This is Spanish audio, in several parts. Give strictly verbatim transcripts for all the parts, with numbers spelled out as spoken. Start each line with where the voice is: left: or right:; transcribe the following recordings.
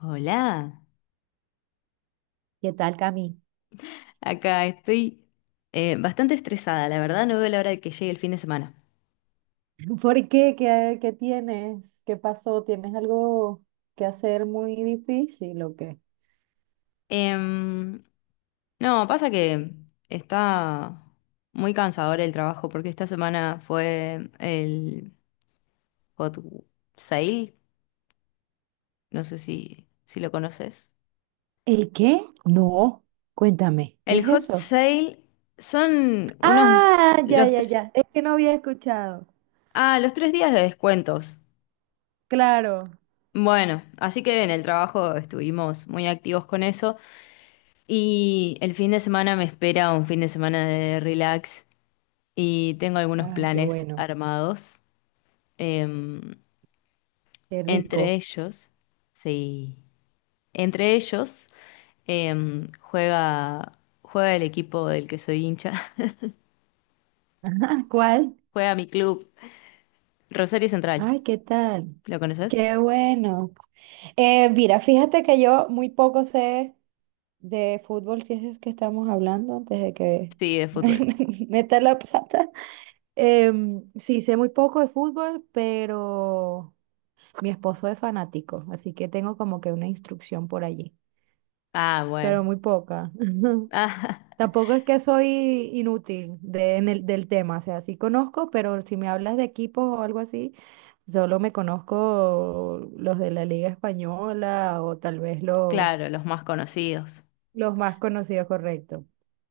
left: Hola,
right: ¿Qué tal, Cami?
left: acá estoy eh, bastante estresada, la verdad no veo la hora de que llegue el fin de semana.
right: ¿Por qué? ¿Qué, qué tienes? ¿Qué pasó? ¿Tienes algo que hacer muy difícil o qué?
left: Em, no, pasa que está muy cansador el trabajo porque esta semana fue el Hot Sale, no sé si, si lo conoces.
right: ¿El qué? No, cuéntame, ¿qué
left: El
right: es
left: Hot
right: eso?
left: Sale son unos,
right: Ah, ya,
left: los
right: ya,
left: tres,
right: ya. Es que no había escuchado.
left: ah, los tres días de descuentos.
right: Claro.
left: Bueno, así que en el trabajo estuvimos muy activos con eso. Y el fin de semana me espera un fin de semana de relax y tengo algunos
right: Ay, qué
left: planes
right: bueno,
left: armados. Em,
right: qué
left: Entre
right: rico.
left: ellos, sí, entre ellos em, juega, juega el equipo del que soy hincha,
right: Ah, ¿cuál?
left: juega mi club, Rosario Central.
right: Ay, ¿qué tal?
left: ¿Lo conoces?
right: Qué bueno. Eh, mira, fíjate que yo muy poco sé de fútbol, si es que estamos hablando antes de que
left: Sí, de fútbol.
right: meta la pata. Em, sí, sé muy poco de fútbol, pero mi esposo es fanático, así que tengo como que una instrucción por allí,
left: Ah,
right: pero
left: bueno.
right: muy poca.
left: Ah,
right: Tampoco es que soy inútil de, en el, del tema, o sea, sí conozco, pero si me hablas de equipos o algo así, solo me conozco los de la Liga Española o tal vez los,
left: claro, los más conocidos.
right: los más conocidos, correcto.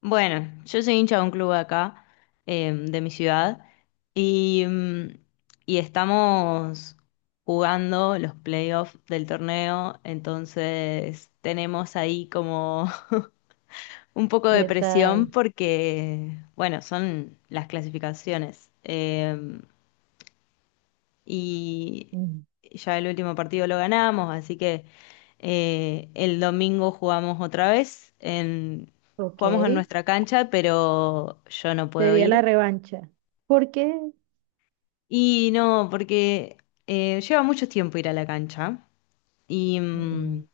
left: Bueno, yo soy hincha de un club acá, eh, de mi ciudad, y, mm, y estamos jugando los playoffs del torneo, entonces tenemos ahí como un poco de
right: ¿Qué
left: presión
right: tal?
left: porque, bueno, son las clasificaciones. Eh, y
right: Mm,
left: ya el último partido lo ganamos, así que eh, el domingo jugamos otra vez en,
right: ok,
left: jugamos en nuestra cancha, pero yo no puedo
right: sería la
left: ir.
right: revancha. ¿Por qué?
left: Y no, porque eh, lleva mucho tiempo ir a la cancha y
right: Mm.
left: mm,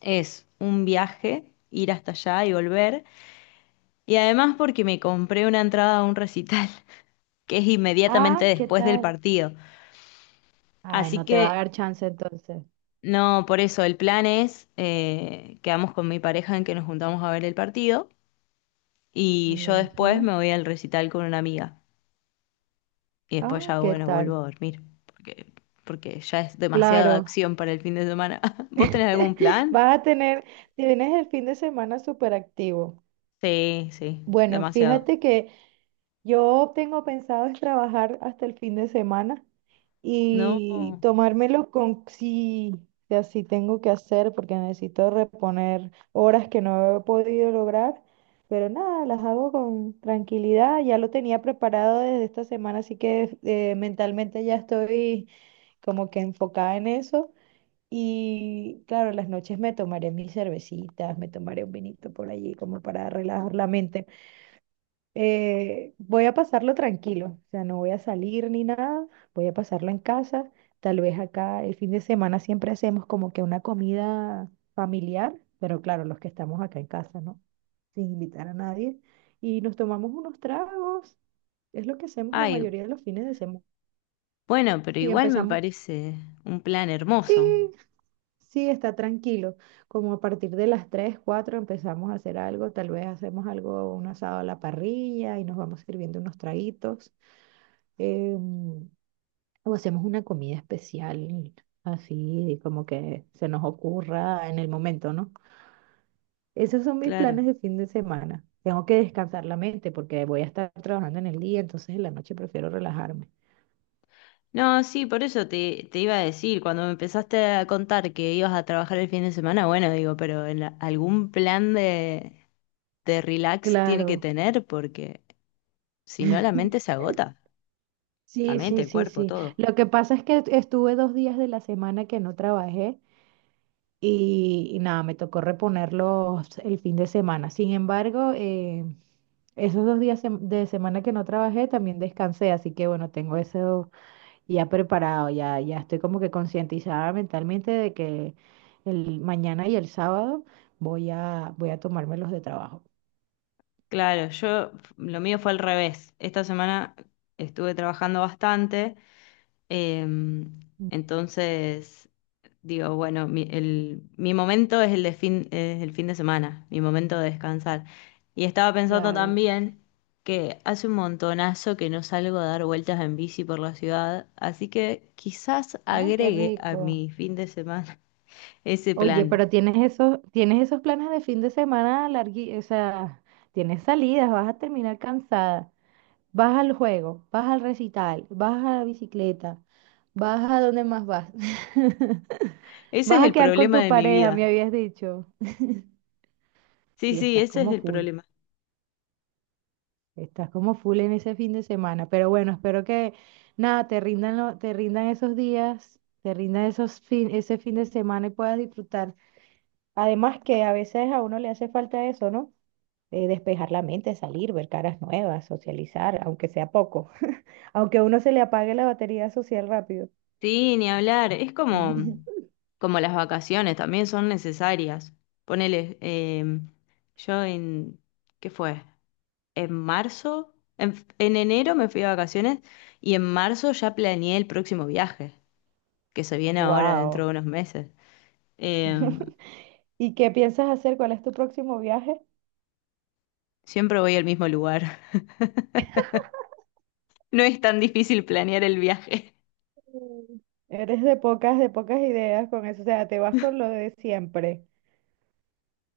left: es un viaje ir hasta allá y volver. Y además porque me compré una entrada a un recital que es inmediatamente
right: Ah, ¿qué
left: después del
right: tal?
left: partido.
right: Ay,
left: Así
right: no te va a
left: que
right: dar chance entonces.
left: no, por eso el plan es, eh, quedamos con mi pareja en que nos juntamos a ver el partido y yo después
right: Buenísimo.
left: me voy al recital con una amiga y después
right: Ah,
left: ya,
right: ¿qué
left: bueno, vuelvo
right: tal?
left: a dormir porque, porque ya es demasiada
right: Claro.
left: acción para el fin de semana. ¿Vos tenés algún plan?
right: Vas a tener, tienes el fin de semana súper activo.
left: Sí, sí,
right: Bueno,
left: demasiado.
right: fíjate que yo tengo pensado es trabajar hasta el fin de semana
left: No,
right: y tomármelo con si si así tengo que hacer porque necesito reponer horas que no he podido lograr, pero nada, las hago con tranquilidad. Ya lo tenía preparado desde esta semana, así que eh, mentalmente ya estoy como que enfocada en eso. Y claro, las noches me tomaré mis cervecitas, me tomaré un vinito por allí como para relajar la mente. Eh, voy a pasarlo tranquilo, o sea, no voy a salir ni nada, voy a pasarlo en casa. Tal vez acá el fin de semana siempre hacemos como que una comida familiar, pero claro, los que estamos acá en casa, ¿no? Sin invitar a nadie. Y nos tomamos unos tragos, es lo que hacemos la
left: ay,
right: mayoría de los fines de semana.
left: bueno, pero
right: Y
left: igual me
right: empezamos,
left: parece un plan
right: sí,
left: hermoso,
right: sí, está tranquilo. Como a partir de las tres, cuatro empezamos a hacer algo, tal vez hacemos algo, un asado a la parrilla y nos vamos sirviendo unos traguitos. eh, o hacemos una comida especial, así como que se nos ocurra en el momento, ¿no? Esos son mis
left: claro.
right: planes de fin de semana. Tengo que descansar la mente porque voy a estar trabajando en el día, entonces en la noche prefiero relajarme.
left: No, sí, por eso te, te iba a decir, cuando me empezaste a contar que ibas a trabajar el fin de semana, bueno, digo, pero en la- algún plan de, de relax tiene que
right: Claro.
left: tener porque si no la mente se agota, la
right: Sí,
left: mente,
right: sí,
left: el
right: sí,
left: cuerpo,
right: sí.
left: todo.
right: Lo que pasa es que estuve dos días de la semana que no trabajé y, y nada, me tocó reponerlos el fin de semana. Sin embargo, eh, esos dos días sem- de semana que no trabajé también descansé, así que bueno, tengo eso ya preparado, ya, ya estoy como que concientizada mentalmente de que el mañana y el sábado voy a, voy a tomármelos de trabajo.
left: Claro, yo lo mío fue al revés. Esta semana estuve trabajando bastante. Em,
right: Mm,
left: entonces, digo, bueno, mi, el- mi momento es el de fin, es el fin de semana, mi momento de descansar. Y estaba pensando
right: claro.
left: también que hace un montonazo que no salgo a dar vueltas en bici por la ciudad, así que quizás
right: Ay, qué
left: agregue a
right: rico.
left: mi fin de semana ese
right: Oye,
left: plan.
right: pero tienes esos, tienes esos planes de fin de semana largui, o sea, tienes salidas, vas a terminar cansada. Vas al juego, vas al recital, vas a la bicicleta, vas a donde más vas.
left: Ese
right: Vas
left: es
right: a
left: el
right: quedar con
left: problema
right: tu
left: de mi
right: pareja, me
left: vida.
right: habías dicho.
left: Sí,
right: Y
left: sí,
right: estás
left: ese es
right: como
left: el
right: full,
left: problema.
right: estás como full en ese fin de semana. Pero bueno, espero que nada, te rindan, lo- te rindan esos días, te rindan esos fin, ese fin de semana y puedas disfrutar. Además que a veces a uno le hace falta eso, ¿no? Eh, despejar la mente, salir, ver caras nuevas, socializar, aunque sea poco, aunque a uno se le apague la batería social rápido.
left: Sí, ni hablar. Es como, como las vacaciones, también son necesarias. Ponele, eh, yo en, ¿qué fue? En marzo, en, en enero me fui de vacaciones y en marzo ya planeé el próximo viaje, que se viene ahora dentro de
right: Wow.
left: unos meses. Eh,
right: ¿Y qué piensas hacer? ¿Cuál es tu próximo viaje?
left: Siempre voy al mismo lugar. No es tan difícil planear el viaje.
right: Mm. Eres de pocas, de pocas ideas con eso, o sea, te vas con lo de siempre.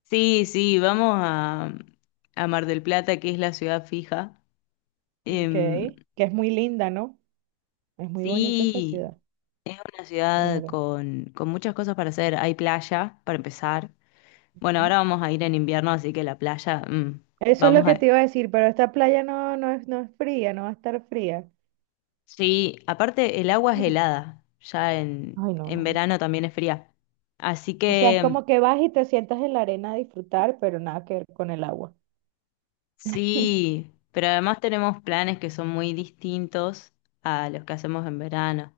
left: Sí, sí, vamos a, a Mar del Plata, que es la ciudad fija.
right: Ok.
left: Em,
right: Que es muy linda, ¿no? Es muy bonita esa
left: sí,
right: ciudad.
left: es una ciudad
right: Claro.
left: con, con muchas cosas para hacer. Hay playa, para empezar. Bueno, ahora
right: ¿Mm?
left: vamos a ir en invierno, así que la playa, mm,
right: Eso es lo
left: vamos
right: que te
left: a...
right: iba a decir, pero esta playa no, no es, no es fría, no va a estar fría.
left: Sí, aparte el agua es helada, ya en,
right: Ay, no,
left: en
right: no.
left: verano también es fría. Así
right: O sea, es
left: que
right: como que vas y te sientas en la arena a disfrutar, pero nada que ver con el agua.
left: sí, pero además tenemos planes que son muy distintos a los que hacemos en verano.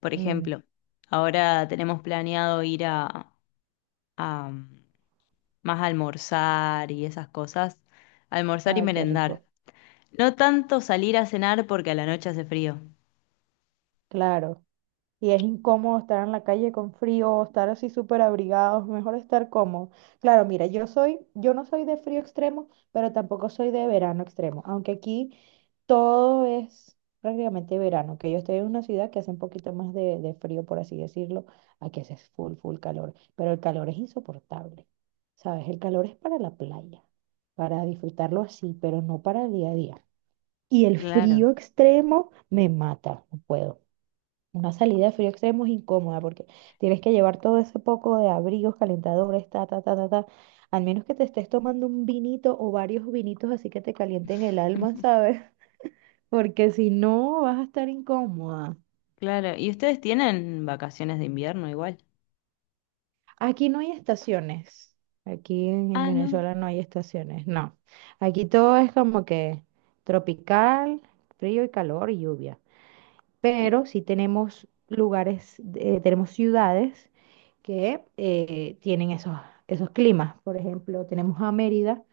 left: Por
right: Mm,
left: ejemplo, ahora tenemos planeado ir a, a, mm, más a almorzar y esas cosas, almorzar y
right: ay, qué
left: merendar.
right: rico.
left: No tanto salir a cenar porque a la noche hace frío.
right: Claro. Y es incómodo estar en la calle con frío, estar así súper abrigados, mejor estar cómodo. Claro, mira, yo soy, yo no soy de frío extremo, pero tampoco soy de verano extremo, aunque aquí todo es prácticamente verano, que yo estoy en una ciudad que hace un poquito más de, de frío, por así decirlo, aquí hace full, full calor, pero el calor es insoportable, ¿sabes? El calor es para la playa, para disfrutarlo así, pero no para el día a día. Y el
left: Claro,
right: frío extremo me mata, no puedo. Una salida de frío extremo es incómoda porque tienes que llevar todo ese poco de abrigos, calentadores, ta, ta, ta, ta, ta. Al menos que te estés tomando un vinito o varios vinitos así que te calienten el alma, ¿sabes? Porque si no, vas a estar incómoda.
left: claro. ¿Y ustedes tienen vacaciones de invierno igual?
right: Aquí no hay estaciones. Aquí en, en
left: Ah, no.
right: Venezuela no hay estaciones, no. Aquí todo es como que tropical, frío y calor y lluvia.
left: Y
right: Pero sí tenemos lugares, eh, tenemos ciudades que eh, tienen esos, esos climas. Por ejemplo, tenemos a Mérida,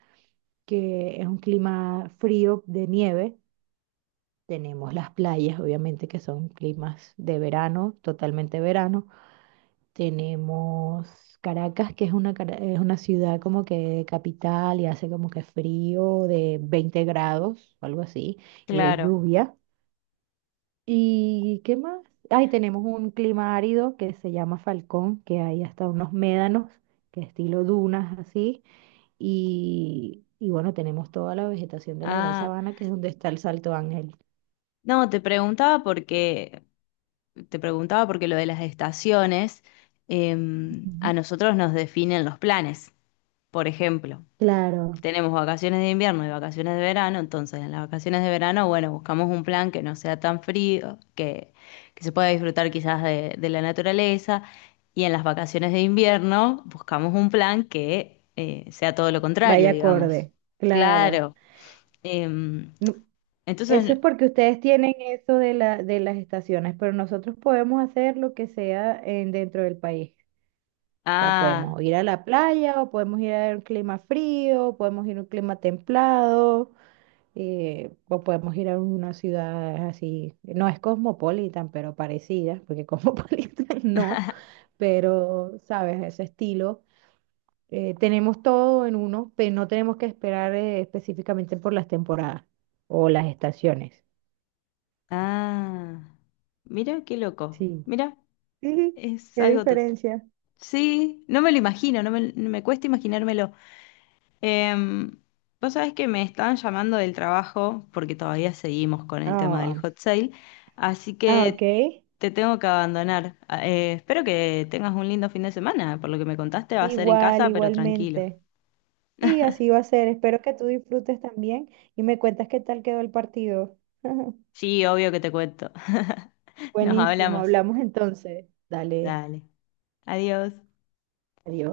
right: que es un clima frío de nieve. Tenemos las playas, obviamente, que son climas de verano, totalmente verano. Tenemos Caracas, que es una, cara- es una ciudad como que capital y hace como que frío de veinte grados, o algo así, y de
left: claro.
right: lluvia. ¿Y qué más? Ahí tenemos un clima árido que se llama Falcón, que hay hasta unos médanos, que estilo dunas así. Y, y bueno, tenemos toda la vegetación de la Gran
left: Ah,
right: Sabana, que es donde está el Salto Ángel.
left: no, te preguntaba porque te preguntaba porque lo de las estaciones em, a
right: Ujú.
left: nosotros nos definen los planes. Por ejemplo,
right: Claro,
left: tenemos vacaciones de invierno y vacaciones de verano, entonces en las vacaciones de verano, bueno, buscamos un plan que no sea tan frío, que, que se pueda disfrutar quizás de, de la naturaleza, y en las vacaciones de invierno buscamos un plan que eh, sea todo lo contrario,
right: vaya
left: digamos.
right: acorde, claro.
left: Claro. em,
right: No- Eso
left: entonces,
right: es porque ustedes tienen eso de la, de las estaciones, pero nosotros podemos hacer lo que sea en, dentro del país. O sea,
left: ah,
right: podemos ir a la playa, o podemos ir a un clima frío, o podemos ir a un clima templado. eh, o podemos ir a una ciudad así, no es cosmopolitan, pero parecida, porque cosmopolitan no, pero sabes, ese estilo. Eh, tenemos todo en uno, pero no tenemos que esperar eh, específicamente por las temporadas o las estaciones.
left: ah, Mira qué loco,
right: Sí.
left: mira,
right: Sí,
left: es
right: qué
left: algo... to-
right: diferencia.
left: Sí, no me lo imagino, no me, me cuesta imaginármelo. Em, Vos sabés que me estaban llamando del trabajo porque todavía seguimos con el tema del
right: Ah,
left: hot sale, así
right: ah, ok.
left: que te tengo que abandonar. Ah, eh, espero que tengas un lindo fin de semana. Por lo que me contaste, va a ser en
right: Igual,
left: casa, pero tranquilo.
right: igualmente. Sí, así va a ser. Espero que tú disfrutes también y me cuentas qué tal quedó el partido.
left: Sí, obvio que te cuento. Nos
right: Buenísimo,
left: hablamos.
right: hablamos entonces. Dale,
left: Dale. Adiós.
right: adiós.